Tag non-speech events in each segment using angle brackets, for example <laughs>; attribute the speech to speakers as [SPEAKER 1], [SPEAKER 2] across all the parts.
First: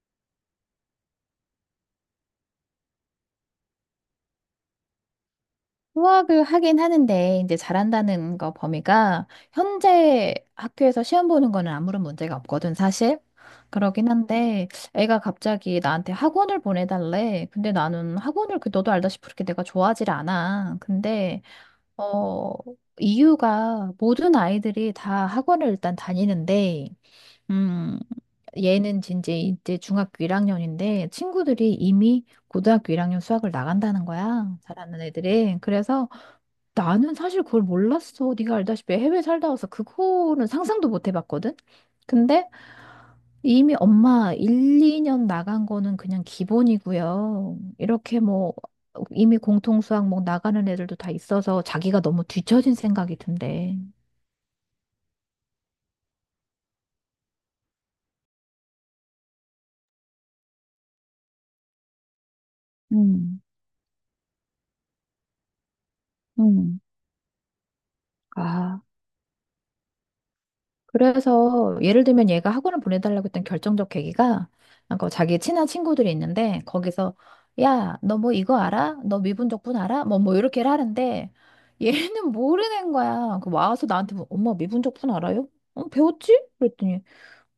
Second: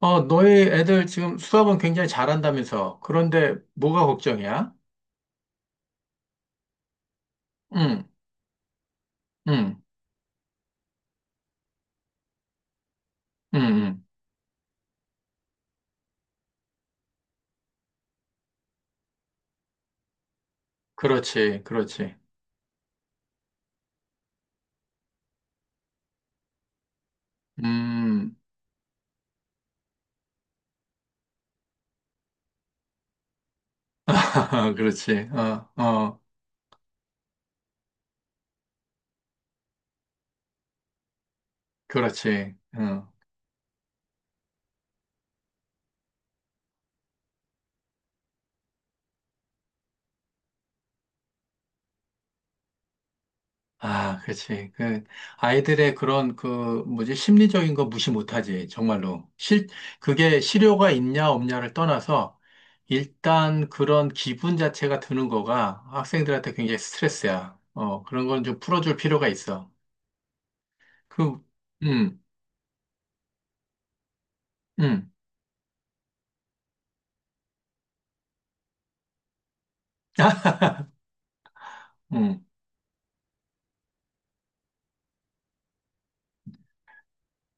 [SPEAKER 1] 너희 애들 지금 수학은 굉장히 잘한다면서. 그런데 뭐가 걱정이야?
[SPEAKER 2] 수학을 하긴 하는데 이제
[SPEAKER 1] 응,
[SPEAKER 2] 잘한다는 거 범위가
[SPEAKER 1] 응,
[SPEAKER 2] 현재 학교에서 시험 보는 거는 아무런 문제가 없거든 사실.
[SPEAKER 1] 응, 응.
[SPEAKER 2] 그러긴 한데 애가 갑자기 나한테 학원을 보내달래. 근데 나는 학원을 그 너도 알다시피 그렇게 내가 좋아하질 않아. 근데
[SPEAKER 1] 그렇지, 그렇지.
[SPEAKER 2] 어 이유가 모든 아이들이 다 학원을 일단 다니는데 음,
[SPEAKER 1] 음.
[SPEAKER 2] 얘는 진짜 이제 중학교 1학년인데 친구들이 이미 고등학교 1학년 수학을 나간다는 거야.
[SPEAKER 1] <laughs>
[SPEAKER 2] 잘하는
[SPEAKER 1] 그렇지.
[SPEAKER 2] 애들이.
[SPEAKER 1] 어,
[SPEAKER 2] 그래서
[SPEAKER 1] 어,
[SPEAKER 2] 나는 사실 그걸 몰랐어. 네가 알다시피 해외 살다 와서 그거는 상상도 못 해봤거든. 근데
[SPEAKER 1] 그렇지. 어.
[SPEAKER 2] 이미 엄마 1, 2년 나간 거는 그냥 기본이고요. 이렇게 뭐 이미 공통수학 뭐 나가는 애들도 다 있어서 자기가 너무 뒤처진 생각이 든대.
[SPEAKER 1] 아, 그렇지. 아이들의 그런 뭐지, 심리적인 거 무시 못하지. 정말로. 그게 실효가 있냐, 없냐를 떠나서
[SPEAKER 2] 음,
[SPEAKER 1] 일단 그런 기분 자체가 드는 거가 학생들한테 굉장히
[SPEAKER 2] 음.
[SPEAKER 1] 스트레스야. 그런 건 좀
[SPEAKER 2] 아,
[SPEAKER 1] 풀어줄 필요가 있어. 그,
[SPEAKER 2] 그래서 예를
[SPEAKER 1] 음,
[SPEAKER 2] 들면 얘가 학원을 보내달라고 했던 결정적 계기가 그
[SPEAKER 1] 음.
[SPEAKER 2] 자기 친한 친구들이 있는데 거기서 야, 너 뭐 이거 알아? 너 미분적분 알아? 뭐
[SPEAKER 1] <laughs>
[SPEAKER 2] 뭐 이렇게
[SPEAKER 1] 아,
[SPEAKER 2] 하는데 얘는
[SPEAKER 1] 음,
[SPEAKER 2] 모르는 거야. 그 와서 나한테 뭐, 엄마 미분적분 알아요? 어, 배웠지? 그랬더니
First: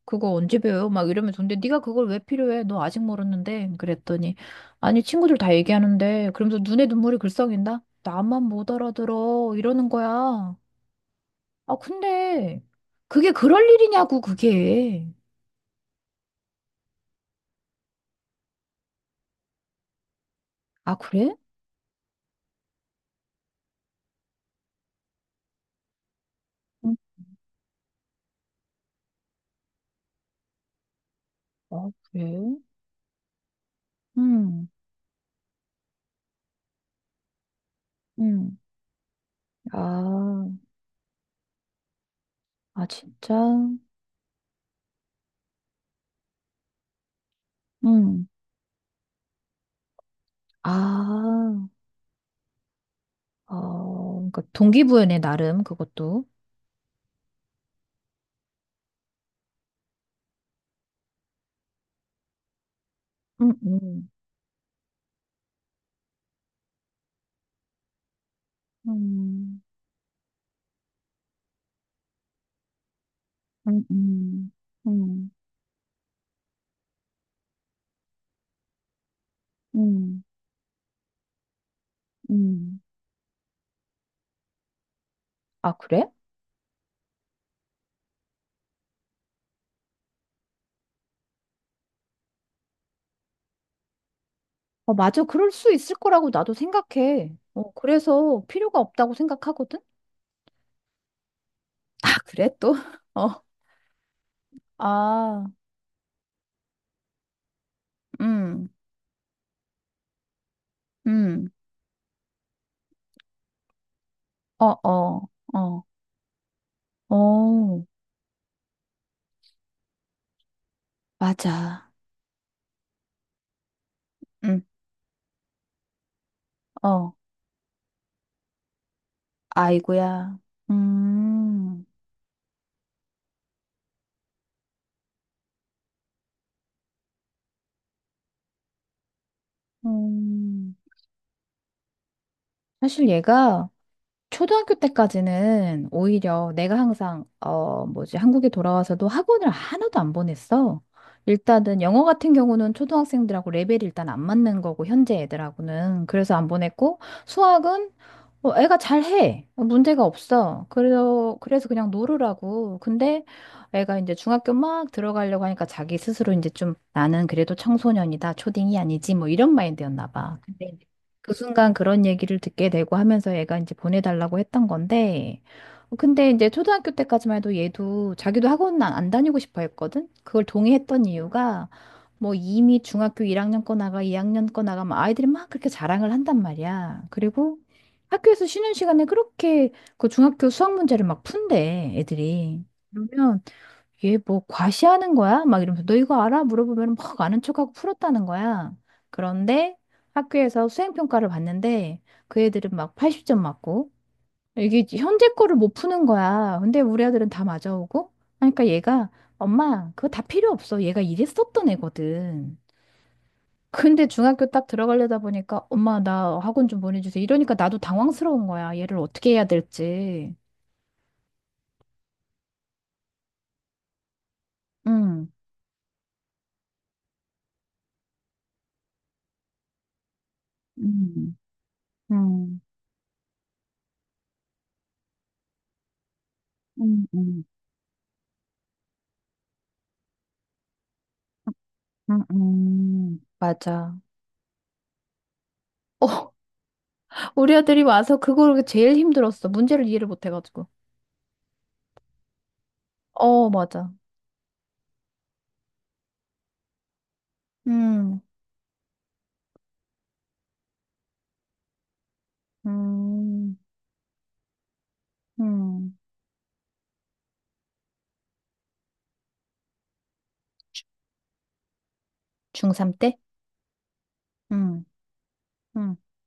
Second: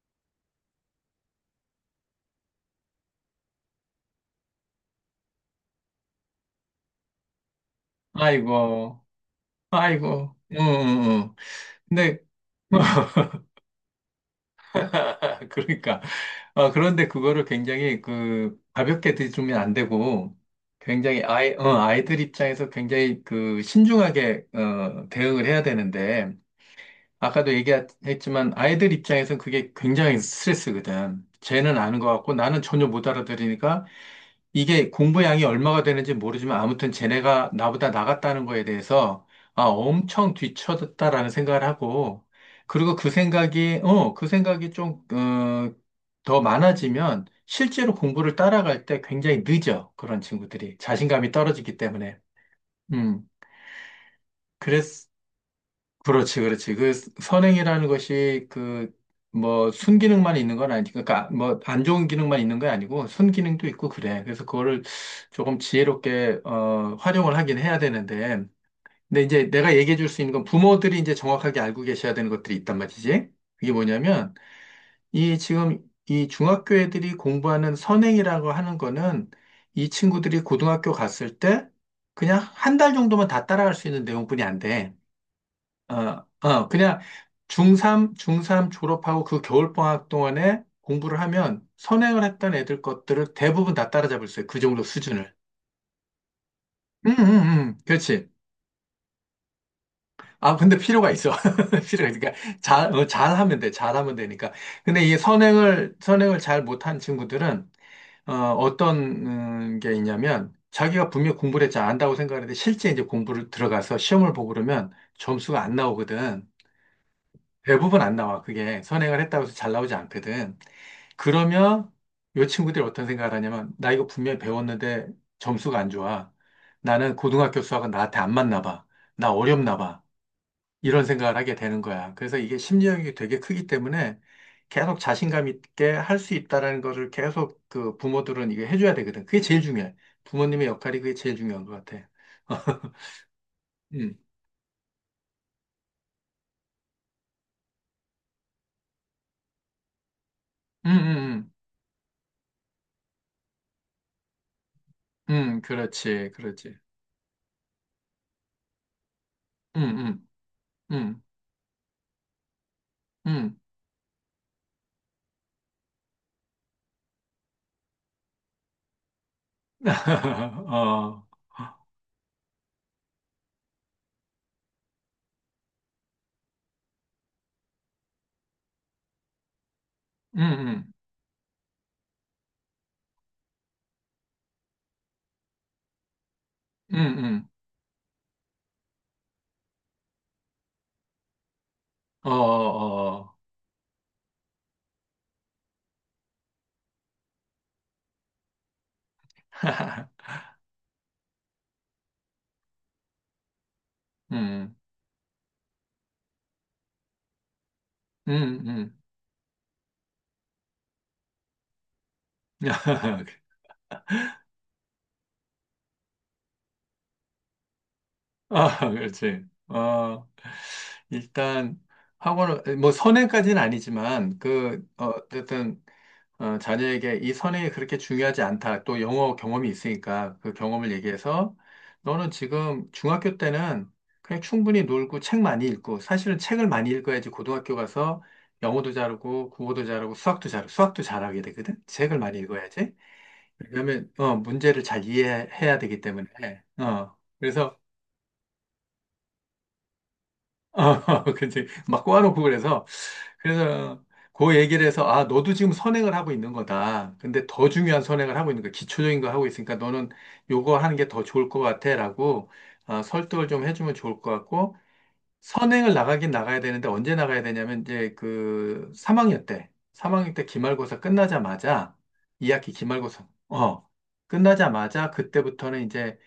[SPEAKER 2] 그거 언제 배워요? 막 이러면서 근데 네가 그걸 왜 필요해? 너 아직 모르는데 그랬더니 아니 친구들 다 얘기하는데 그러면서 눈에 눈물이 글썽인다. 나만 못
[SPEAKER 1] 아이고,
[SPEAKER 2] 알아들어 이러는
[SPEAKER 1] 아이고,
[SPEAKER 2] 거야. 아,
[SPEAKER 1] 근데,
[SPEAKER 2] 근데 그게 그럴 일이냐고, 그게.
[SPEAKER 1] <laughs> 그러니까, 그런데 그거를 굉장히 가볍게 들이면 안 되고,
[SPEAKER 2] 아,
[SPEAKER 1] 굉장히
[SPEAKER 2] 그래?
[SPEAKER 1] 아이들 입장에서 굉장히 신중하게, 대응을 해야 되는데,
[SPEAKER 2] 응,
[SPEAKER 1] 아까도 얘기했지만, 아이들 입장에서 그게 굉장히 스트레스거든. 쟤는
[SPEAKER 2] 아,
[SPEAKER 1] 아는 것
[SPEAKER 2] 그래?
[SPEAKER 1] 같고, 나는 전혀 못 알아들으니까,
[SPEAKER 2] 음,
[SPEAKER 1] 이게 공부량이 얼마가 되는지 모르지만 아무튼 쟤네가 나보다 나갔다는
[SPEAKER 2] 음,
[SPEAKER 1] 거에 대해서 아, 엄청
[SPEAKER 2] 아,
[SPEAKER 1] 뒤처졌다라는 생각을 하고
[SPEAKER 2] 아,
[SPEAKER 1] 그리고
[SPEAKER 2] 진짜?
[SPEAKER 1] 그 생각이 좀, 더 많아지면 실제로
[SPEAKER 2] 음,
[SPEAKER 1] 공부를 따라갈 때 굉장히 늦어. 그런 친구들이 자신감이
[SPEAKER 2] 아,
[SPEAKER 1] 떨어지기 때문에. 음.
[SPEAKER 2] 어, 그러니까
[SPEAKER 1] 그랬
[SPEAKER 2] 동기부여네, 나름, 그것도.
[SPEAKER 1] 그렇지, 그렇지. 그 선행이라는 것이 뭐 순기능만 있는 건 그러니까 뭐 안 좋은 기능만 있는 게 아니고
[SPEAKER 2] 응,
[SPEAKER 1] 순기능도 있고 그래. 그래서 그거를 조금 지혜롭게 활용을 하긴 해야 되는데, 근데 이제
[SPEAKER 2] 음,
[SPEAKER 1] 내가 얘기해 줄 수 있는 건 부모들이 이제 정확하게 알고 계셔야 되는 것들이 있단 말이지. 그게
[SPEAKER 2] 음,
[SPEAKER 1] 뭐냐면
[SPEAKER 2] 음, 음,
[SPEAKER 1] 이 지금 이 중학교 애들이 공부하는 선행이라고 하는 거는 이
[SPEAKER 2] 음,
[SPEAKER 1] 친구들이 고등학교 갔을 때 그냥 한
[SPEAKER 2] 음.
[SPEAKER 1] 달 정도만 다 따라갈 수 있는 내용뿐이 안 돼.
[SPEAKER 2] 아, 그래?
[SPEAKER 1] 그냥 중3 졸업하고 그 겨울방학 동안에 공부를 하면 선행을 했던 애들 것들을 대부분 다 따라잡을 수 있어요. 그 정도
[SPEAKER 2] 어, 맞아.
[SPEAKER 1] 수준을.
[SPEAKER 2] 그럴 수 있을 거라고 나도 생각해. 어,
[SPEAKER 1] 그렇지.
[SPEAKER 2] 그래서 필요가 없다고 생각하거든?
[SPEAKER 1] 아, 근데 필요가 있어. <laughs> 필요가
[SPEAKER 2] 아,
[SPEAKER 1] 있으니까.
[SPEAKER 2] 그래, 또? <laughs> 어,
[SPEAKER 1] 잘하면 돼. 잘하면 되니까. 근데 이
[SPEAKER 2] 아,
[SPEAKER 1] 선행을 잘 못한 친구들은, 어,
[SPEAKER 2] 음,
[SPEAKER 1] 어떤, 게 있냐면, 자기가 분명히
[SPEAKER 2] 음.
[SPEAKER 1] 공부를 했지 안다고 생각하는데, 실제 이제 공부를 들어가서 시험을 보고
[SPEAKER 2] 어,
[SPEAKER 1] 그러면
[SPEAKER 2] 어,
[SPEAKER 1] 점수가 안
[SPEAKER 2] 어,
[SPEAKER 1] 나오거든.
[SPEAKER 2] 어,
[SPEAKER 1] 대부분 안 나와. 그게 선행을 했다고 해서 잘 나오지 않거든. 그러면
[SPEAKER 2] 맞아.
[SPEAKER 1] 요 친구들이 어떤 생각을 하냐면 나 이거 분명히
[SPEAKER 2] 응,
[SPEAKER 1] 배웠는데 점수가 안 좋아. 나는
[SPEAKER 2] 어,
[SPEAKER 1] 고등학교 수학은 나한테 안 맞나 봐. 나 어렵나 봐.
[SPEAKER 2] 아이고야.
[SPEAKER 1] 이런 생각을 하게 되는
[SPEAKER 2] 음,
[SPEAKER 1] 거야. 그래서 이게 심리적인 게 되게 크기 때문에 계속 자신감 있게 할 수 있다라는 거를 계속 그 부모들은 이게 해줘야 되거든. 그게 제일 중요해. 부모님의
[SPEAKER 2] 음.
[SPEAKER 1] 역할이 그게 제일 중요한 것 같아. <laughs>
[SPEAKER 2] 사실 얘가
[SPEAKER 1] 음,
[SPEAKER 2] 초등학교 때까지는 오히려 내가 항상 어 뭐지 한국에 돌아와서도 학원을 하나도 안 보냈어.
[SPEAKER 1] 음, 음,
[SPEAKER 2] 일단은 영어 같은 경우는 초등학생들하고 레벨이 일단 안 맞는 거고 현재 애들하고는
[SPEAKER 1] 그렇지,
[SPEAKER 2] 그래서 안
[SPEAKER 1] 그렇지.
[SPEAKER 2] 보냈고 수학은 애가 잘해
[SPEAKER 1] 음,
[SPEAKER 2] 문제가
[SPEAKER 1] 음,
[SPEAKER 2] 없어
[SPEAKER 1] 음,
[SPEAKER 2] 그래서 그냥 놀으라고 근데
[SPEAKER 1] 음.
[SPEAKER 2] 애가 이제 중학교 막 들어가려고 하니까 자기 스스로 이제 좀 나는 그래도 청소년이다 초딩이 아니지 뭐 이런 마인드였나 봐
[SPEAKER 1] <laughs>
[SPEAKER 2] 근데
[SPEAKER 1] 어,
[SPEAKER 2] 그 순간 그런 얘기를 듣게 되고 하면서 얘가 이제 보내달라고 했던 건데, 근데 이제 초등학교 때까지만 해도 얘도 자기도 학원 안안 다니고 싶어 했거든?
[SPEAKER 1] 음,
[SPEAKER 2] 그걸
[SPEAKER 1] 음,
[SPEAKER 2] 동의했던 이유가, 뭐 이미 중학교 1학년 거 나가, 2학년 거 나가, 막 아이들이 막 그렇게 자랑을 한단 말이야.
[SPEAKER 1] 음,
[SPEAKER 2] 그리고 학교에서 쉬는 시간에 그렇게 그 중학교 수학 문제를 막 푼대,
[SPEAKER 1] 어,
[SPEAKER 2] 애들이.
[SPEAKER 1] 어,
[SPEAKER 2] 그러면 얘 뭐 과시하는 거야? 막 이러면서 너 이거 알아? 물어보면 막 아는 척하고 풀었다는 거야. 그런데
[SPEAKER 1] <laughs>
[SPEAKER 2] 학교에서 수행평가를 봤는데 그 애들은 막 80점 맞고
[SPEAKER 1] 음,
[SPEAKER 2] 이게 현재 거를 못 푸는 거야. 근데 우리 아들은 다 맞아오고
[SPEAKER 1] 음,
[SPEAKER 2] 그러니까
[SPEAKER 1] 음,
[SPEAKER 2] 얘가 엄마 그거 다 필요 없어. 얘가 이랬었던 애거든.
[SPEAKER 1] <laughs>
[SPEAKER 2] 근데 중학교 딱 들어가려다 보니까 엄마 나 학원 좀 보내주세요. 이러니까 나도 당황스러운 거야.
[SPEAKER 1] 아,
[SPEAKER 2] 얘를 어떻게
[SPEAKER 1] 그렇지,
[SPEAKER 2] 해야 될지.
[SPEAKER 1] 일단 학원을 뭐 선행까지는 아니지만
[SPEAKER 2] 응.
[SPEAKER 1] 어쨌든 자녀에게 이 선행이 그렇게 중요하지 않다. 또 영어 경험이 있으니까 그 경험을
[SPEAKER 2] 음,
[SPEAKER 1] 얘기해서 너는
[SPEAKER 2] 음,
[SPEAKER 1] 지금 중학교 때는 그냥 충분히 놀고 책 많이 읽고 사실은 책을 많이 읽어야지
[SPEAKER 2] 음.
[SPEAKER 1] 고등학교 가서 영어도 잘하고 국어도 잘하고 수학도 잘하게 되거든. 책을 많이 읽어야지. 왜냐하
[SPEAKER 2] 맞아.
[SPEAKER 1] 면 문제를 잘 이해해야 되기 때문에
[SPEAKER 2] 어, <laughs> 우리
[SPEAKER 1] 그래서
[SPEAKER 2] 아들이 와서 그걸 제일 힘들었어. 문제를 이해를 못 해가지고.
[SPEAKER 1] 어, <laughs> 그치. 막 꼬아놓고 그래서,
[SPEAKER 2] 어, 맞아.
[SPEAKER 1] 그래서 그 얘기를 해서, 아, 너도 지금 선행을 하고 있는 거다. 근데 더 중요한
[SPEAKER 2] 음,
[SPEAKER 1] 선행을 하고 있는 거야. 기초적인 거 하고 있으니까 너는 요거 하는 게 더 좋을 것 같아. 라고 아, 설득을
[SPEAKER 2] 음,
[SPEAKER 1] 좀 해주면 좋을 것 같고, 선행을
[SPEAKER 2] 음.
[SPEAKER 1] 나가긴 나가야 되는데 언제 나가야 되냐면 이제 그 3학년 때 기말고사 끝나자마자 2학기
[SPEAKER 2] 중3 때?
[SPEAKER 1] 기말고사
[SPEAKER 2] 음,
[SPEAKER 1] 끝나자마자 그때부터는
[SPEAKER 2] 음,
[SPEAKER 1] 이제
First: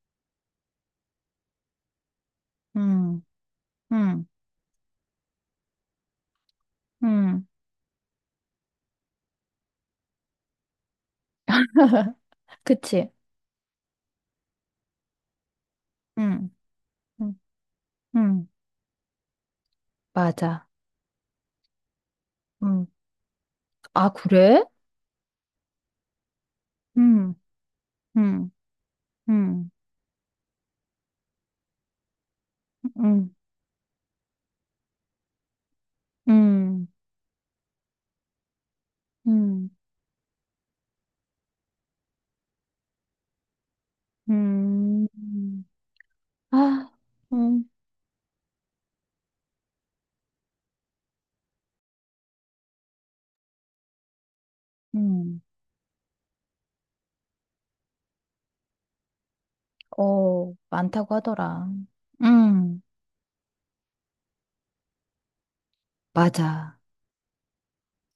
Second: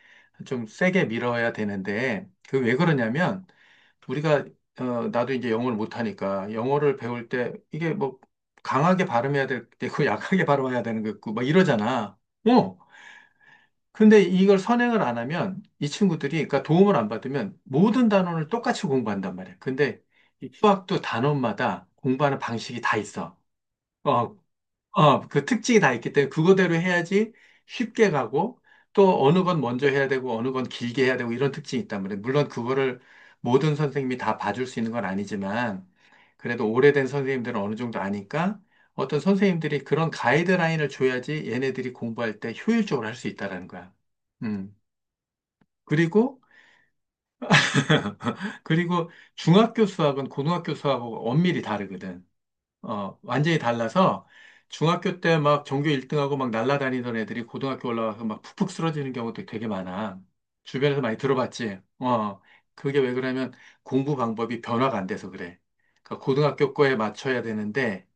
[SPEAKER 1] 좀 세게 밀어야 되는데 그 왜
[SPEAKER 2] 음,
[SPEAKER 1] 그러냐면
[SPEAKER 2] 음,
[SPEAKER 1] 우리가 어 나도 이제 영어를 못하니까 영어를 배울
[SPEAKER 2] 음.
[SPEAKER 1] 때 이게 뭐 강하게 발음해야 될 때고 <laughs> 약하게 발음해야 되는 거 있고 막 이러잖아.
[SPEAKER 2] <laughs>
[SPEAKER 1] 어
[SPEAKER 2] 그치?
[SPEAKER 1] 근데 이걸 선행을 안 하면 이 친구들이,
[SPEAKER 2] 음,
[SPEAKER 1] 그러니까 도움을 안
[SPEAKER 2] 음,
[SPEAKER 1] 받으면 모든 단원을
[SPEAKER 2] 음.
[SPEAKER 1] 똑같이 공부한단 말이야. 근데 이
[SPEAKER 2] 맞아.
[SPEAKER 1] 수학도 단원마다 공부하는 방식이
[SPEAKER 2] 음.
[SPEAKER 1] 다 있어.
[SPEAKER 2] 아,
[SPEAKER 1] 어,
[SPEAKER 2] 그래?
[SPEAKER 1] 그 특징이 다 있기 때문에 그거대로 해야지
[SPEAKER 2] 음,
[SPEAKER 1] 쉽게
[SPEAKER 2] 음,
[SPEAKER 1] 가고 또 어느 건
[SPEAKER 2] 음,
[SPEAKER 1] 먼저 해야 되고 어느 건 길게 해야 되고 이런 특징이 있단 말이야. 물론 그거를
[SPEAKER 2] 음,
[SPEAKER 1] 모든 선생님이 다 봐줄 수 있는 건 아니지만 그래도
[SPEAKER 2] 음,
[SPEAKER 1] 오래된 선생님들은 어느 정도 아니까 어떤
[SPEAKER 2] 음,
[SPEAKER 1] 선생님들이 그런 가이드라인을 줘야지 얘네들이 공부할 때 효율적으로 할 수 있다라는 거야. 음.
[SPEAKER 2] 음.
[SPEAKER 1] 그리고
[SPEAKER 2] 아, 음,
[SPEAKER 1] <laughs> 그리고 중학교 수학은 고등학교 수학하고 엄밀히 다르거든. 어, 완전히 달라서 중학교 때
[SPEAKER 2] 음.
[SPEAKER 1] 막 전교 1등하고 막 날아다니던 애들이 고등학교 올라와서 막 푹푹 쓰러지는 경우도 되게 많아.
[SPEAKER 2] 어,
[SPEAKER 1] 주변에서
[SPEAKER 2] 많다고
[SPEAKER 1] 많이
[SPEAKER 2] 하더라.
[SPEAKER 1] 들어봤지.
[SPEAKER 2] 음,
[SPEAKER 1] 그게 왜 그러냐면 공부 방법이 변화가 안 돼서 그래. 그러니까 고등학교
[SPEAKER 2] 맞아,
[SPEAKER 1] 거에 맞춰야 되는데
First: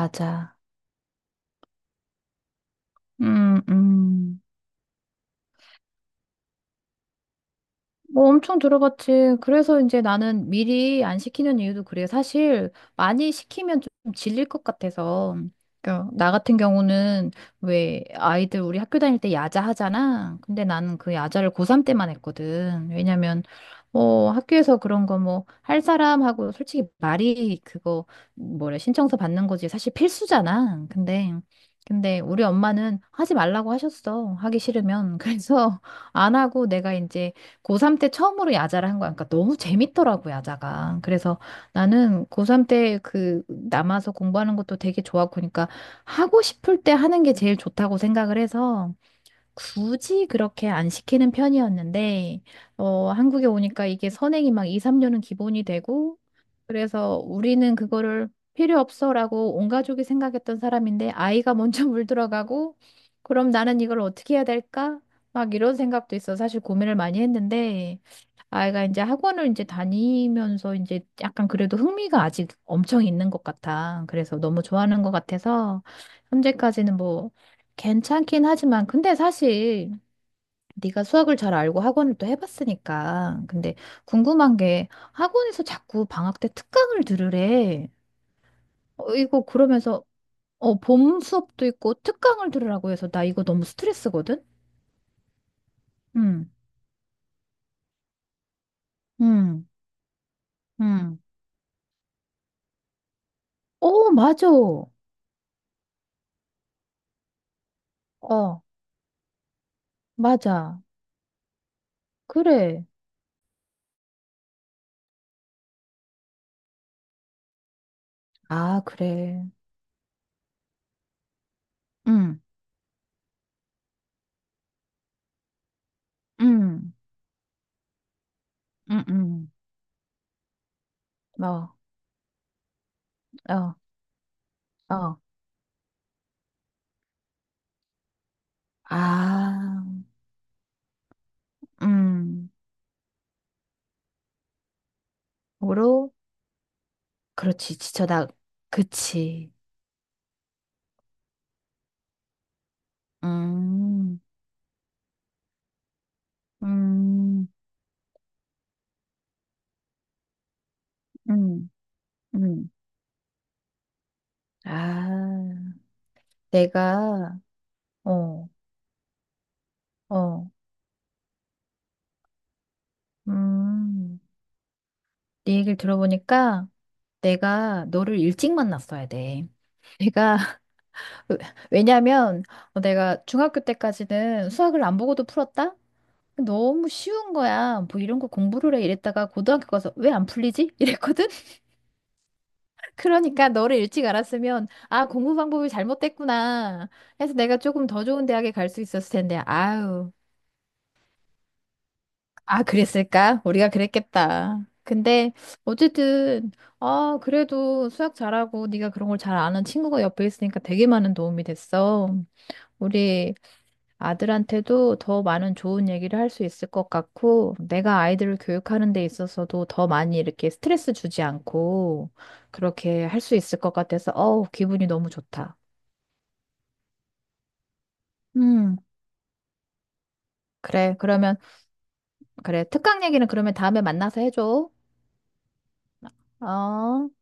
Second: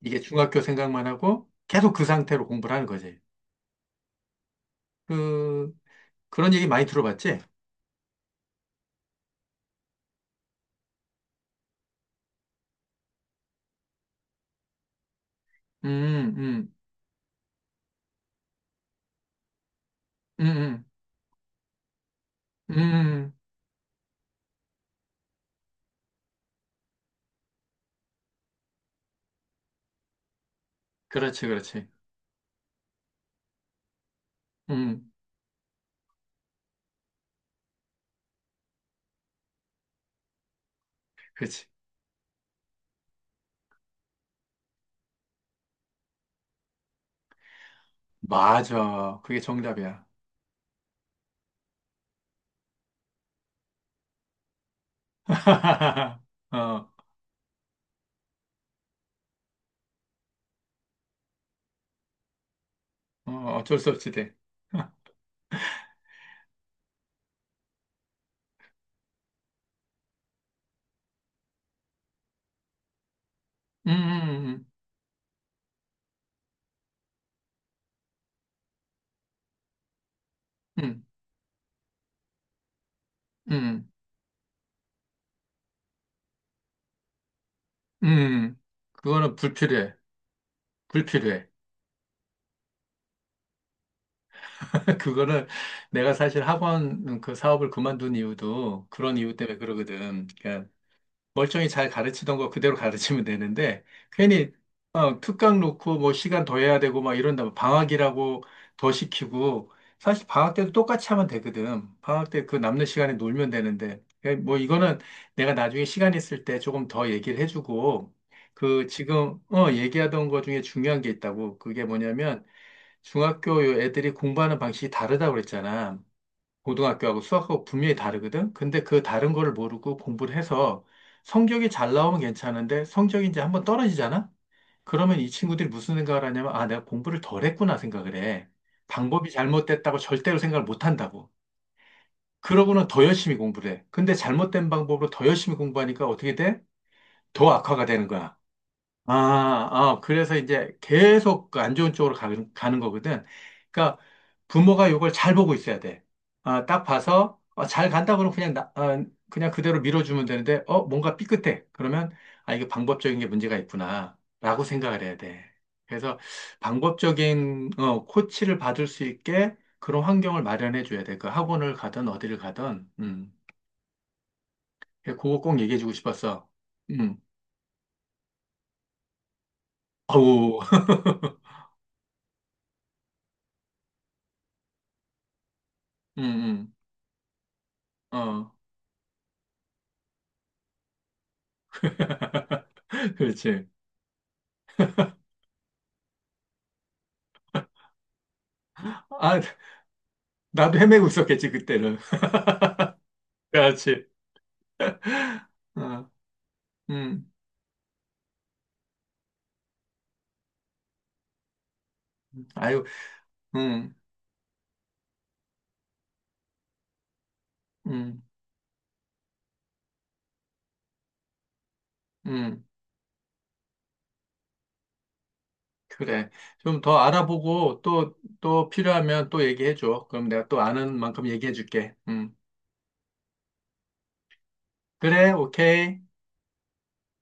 [SPEAKER 1] 이게 중학교 생각만 하고 계속 그 상태로 공부를 하는 거지.
[SPEAKER 2] 음, 음.
[SPEAKER 1] 그, 그런 얘기 많이 들어봤지?
[SPEAKER 2] 뭐 엄청 들어봤지. 그래서 이제 나는 미리 안 시키는 이유도 그래. 사실 많이 시키면 좀 질릴 것 같아서. 그러니까 나
[SPEAKER 1] 음,
[SPEAKER 2] 같은
[SPEAKER 1] 음,
[SPEAKER 2] 경우는 왜 아이들 우리 학교 다닐 때 야자 하잖아. 근데
[SPEAKER 1] 음,
[SPEAKER 2] 나는 그 야자를 고3 때만
[SPEAKER 1] 음,
[SPEAKER 2] 했거든.
[SPEAKER 1] 음.
[SPEAKER 2] 왜냐면 학교에서 그런 거 뭐 할 사람하고 솔직히 말이 그거 뭐래 신청서 받는 거지. 사실 필수잖아. 근데
[SPEAKER 1] 그렇지, 그렇지.
[SPEAKER 2] 근데 우리 엄마는 하지 말라고 하셨어. 하기
[SPEAKER 1] 음,
[SPEAKER 2] 싫으면. <laughs> 그래서 안 하고 내가 이제 고3 때 처음으로 야자를 한 거야. 그러니까 너무 재밌더라고, 야자가. 그래서
[SPEAKER 1] 그렇지.
[SPEAKER 2] 나는 고3 때 그 남아서 공부하는 것도 되게 좋았고, 그러니까 하고 싶을 때 하는 게 제일 좋다고 생각을 해서
[SPEAKER 1] 맞아. 그게 정답이야.
[SPEAKER 2] 굳이 그렇게 안 시키는 편이었는데, 한국에 오니까 이게 선행이 막 2, 3년은 기본이 되고,
[SPEAKER 1] <laughs> 어,
[SPEAKER 2] 그래서 우리는 그거를 필요 없어라고 온 가족이 생각했던 사람인데, 아이가 먼저 <laughs> 물들어가고,
[SPEAKER 1] 어,
[SPEAKER 2] 그럼
[SPEAKER 1] 어쩔
[SPEAKER 2] 나는
[SPEAKER 1] 수
[SPEAKER 2] 이걸
[SPEAKER 1] 없지, 돼.
[SPEAKER 2] 어떻게 해야 될까?
[SPEAKER 1] <laughs>
[SPEAKER 2] 막 이런 생각도 있어. 사실 고민을 많이 했는데, 아이가 이제 학원을 이제 다니면서 이제 약간 그래도 흥미가 아직 엄청 있는 것
[SPEAKER 1] 음,
[SPEAKER 2] 같아. 그래서 너무
[SPEAKER 1] 음,
[SPEAKER 2] 좋아하는 것 같아서 현재까지는 뭐 괜찮긴 하지만 근데 사실
[SPEAKER 1] 음,
[SPEAKER 2] 네가 수학을 잘 알고 학원을 또 해봤으니까 근데
[SPEAKER 1] 음,
[SPEAKER 2] 궁금한 게 학원에서 자꾸 방학 때 특강을 들으래.
[SPEAKER 1] 음, 음. 그거는
[SPEAKER 2] 이거
[SPEAKER 1] 불필요해.
[SPEAKER 2] 그러면서 봄
[SPEAKER 1] 불필요해.
[SPEAKER 2] 수업도 있고 특강을 들으라고 해서 나 이거 너무 스트레스거든?
[SPEAKER 1] <laughs> 그거는 내가 사실
[SPEAKER 2] 응,
[SPEAKER 1] 학원 그 사업을 그만둔 이유도 그런 이유 때문에
[SPEAKER 2] 응,
[SPEAKER 1] 그러거든.
[SPEAKER 2] 응.
[SPEAKER 1] 멀쩡히 잘 가르치던 거 그대로 가르치면 되는데
[SPEAKER 2] 어, 맞아.
[SPEAKER 1] 괜히
[SPEAKER 2] 어,
[SPEAKER 1] 특강 놓고 뭐 시간 더 해야 되고 막 이런다 방학이라고 더 시키고 사실 방학 때도
[SPEAKER 2] 맞아.
[SPEAKER 1] 똑같이 하면 되거든. 방학 때 그
[SPEAKER 2] 그래.
[SPEAKER 1] 남는 시간에 놀면 되는데 예, 뭐 이거는 내가 나중에 시간 있을 때 조금 더 얘기를 해주고
[SPEAKER 2] 아,
[SPEAKER 1] 그 지금
[SPEAKER 2] 그래.
[SPEAKER 1] 얘기하던 거 중에 중요한 게 있다고 그게
[SPEAKER 2] 응,
[SPEAKER 1] 뭐냐면 중학교 요 애들이 공부하는 방식이 다르다고 그랬잖아.
[SPEAKER 2] 응,
[SPEAKER 1] 고등학교하고 수학하고 분명히 다르거든? 근데 그
[SPEAKER 2] 응,
[SPEAKER 1] 다른
[SPEAKER 2] 응.
[SPEAKER 1] 거를 모르고 공부를 해서 성적이
[SPEAKER 2] 어,
[SPEAKER 1] 잘 나오면 괜찮은데 성적이 이제 한번
[SPEAKER 2] 어,
[SPEAKER 1] 떨어지잖아?
[SPEAKER 2] 어.
[SPEAKER 1] 그러면 이 친구들이 무슨 생각을 하냐면, 아, 내가 공부를 덜 했구나 생각을 해. 방법이
[SPEAKER 2] 아,
[SPEAKER 1] 잘못됐다고 절대로 생각을 못 한다고.
[SPEAKER 2] 음.
[SPEAKER 1] 그러고는 더 열심히 공부를 해. 근데 잘못된 방법으로 더 열심히 공부하니까
[SPEAKER 2] 으로
[SPEAKER 1] 어떻게 돼? 더
[SPEAKER 2] 그렇지.
[SPEAKER 1] 악화가 되는
[SPEAKER 2] 지쳐다.
[SPEAKER 1] 거야.
[SPEAKER 2] 그치.
[SPEAKER 1] 그래서 이제 계속 그안 좋은 쪽으로 가는 거거든. 그러니까
[SPEAKER 2] 음,
[SPEAKER 1] 부모가 이걸 잘 보고 있어야 돼. 아, 딱 봐서
[SPEAKER 2] 음,
[SPEAKER 1] 잘 간다 그러면 그냥 그대로 밀어주면 되는데 어, 뭔가 삐끗해.
[SPEAKER 2] 음,
[SPEAKER 1] 그러면 아, 이게
[SPEAKER 2] 음.
[SPEAKER 1] 방법적인 게 문제가 있구나. 라고 생각을 해야 돼.
[SPEAKER 2] 아,
[SPEAKER 1] 그래서
[SPEAKER 2] 내가,
[SPEAKER 1] 방법적인
[SPEAKER 2] 어,
[SPEAKER 1] 코치를 받을 수 있게 그런 환경을
[SPEAKER 2] 어,
[SPEAKER 1] 마련해 줘야 돼. 그 학원을 가든 어디를 가든. 음.
[SPEAKER 2] 음.
[SPEAKER 1] 그거
[SPEAKER 2] 네
[SPEAKER 1] 꼭
[SPEAKER 2] 얘기를
[SPEAKER 1] 얘기해 주고 싶었어.
[SPEAKER 2] 들어보니까
[SPEAKER 1] 음.
[SPEAKER 2] 내가 너를 일찍 만났어야 돼. 내가,
[SPEAKER 1] 어우. <laughs>
[SPEAKER 2] <laughs> 왜냐면 내가 중학교 때까지는 수학을 안 보고도 풀었다?
[SPEAKER 1] 음,
[SPEAKER 2] 너무 쉬운 거야. 뭐 이런 거
[SPEAKER 1] 어.
[SPEAKER 2] 공부를 해 이랬다가 고등학교 가서 왜 안 풀리지? <laughs> 이랬거든?
[SPEAKER 1] <laughs>
[SPEAKER 2] 그러니까
[SPEAKER 1] 그렇지.
[SPEAKER 2] 너를 일찍 알았으면 아 공부 방법이 잘못됐구나 해서 내가 조금 더 좋은 대학에 갈 수 있었을 텐데
[SPEAKER 1] 아,
[SPEAKER 2] 아유
[SPEAKER 1] 나도 헤매고 있었겠지, 그때는. <laughs>
[SPEAKER 2] 아 그랬을까 우리가
[SPEAKER 1] 그렇지.
[SPEAKER 2] 그랬겠다 근데
[SPEAKER 1] 어,
[SPEAKER 2] 어쨌든 아
[SPEAKER 1] 음,
[SPEAKER 2] 그래도 수학 잘하고 네가 그런 걸 잘 아는 친구가 옆에 있으니까 되게 많은 도움이 됐어
[SPEAKER 1] 아유,
[SPEAKER 2] 우리
[SPEAKER 1] 음,
[SPEAKER 2] 아들한테도 더 많은 좋은 얘기를 할 수 있을 것 같고 내가
[SPEAKER 1] 음,
[SPEAKER 2] 아이들을 교육하는 데 있어서도 더 많이 이렇게 스트레스 주지 않고
[SPEAKER 1] 음.
[SPEAKER 2] 그렇게 할 수 있을 것 같아서 어우 기분이 너무 좋다.
[SPEAKER 1] 그래. 좀 더 알아보고 또
[SPEAKER 2] 음,
[SPEAKER 1] 필요하면 또 얘기해줘. 그럼 내가 또 아는
[SPEAKER 2] 그래.
[SPEAKER 1] 만큼
[SPEAKER 2] 그러면,
[SPEAKER 1] 얘기해줄게. 음.
[SPEAKER 2] 그래. 특강 얘기는 그러면 다음에 만나서 해줘.
[SPEAKER 1] 그래, 오케이.
[SPEAKER 2] 어.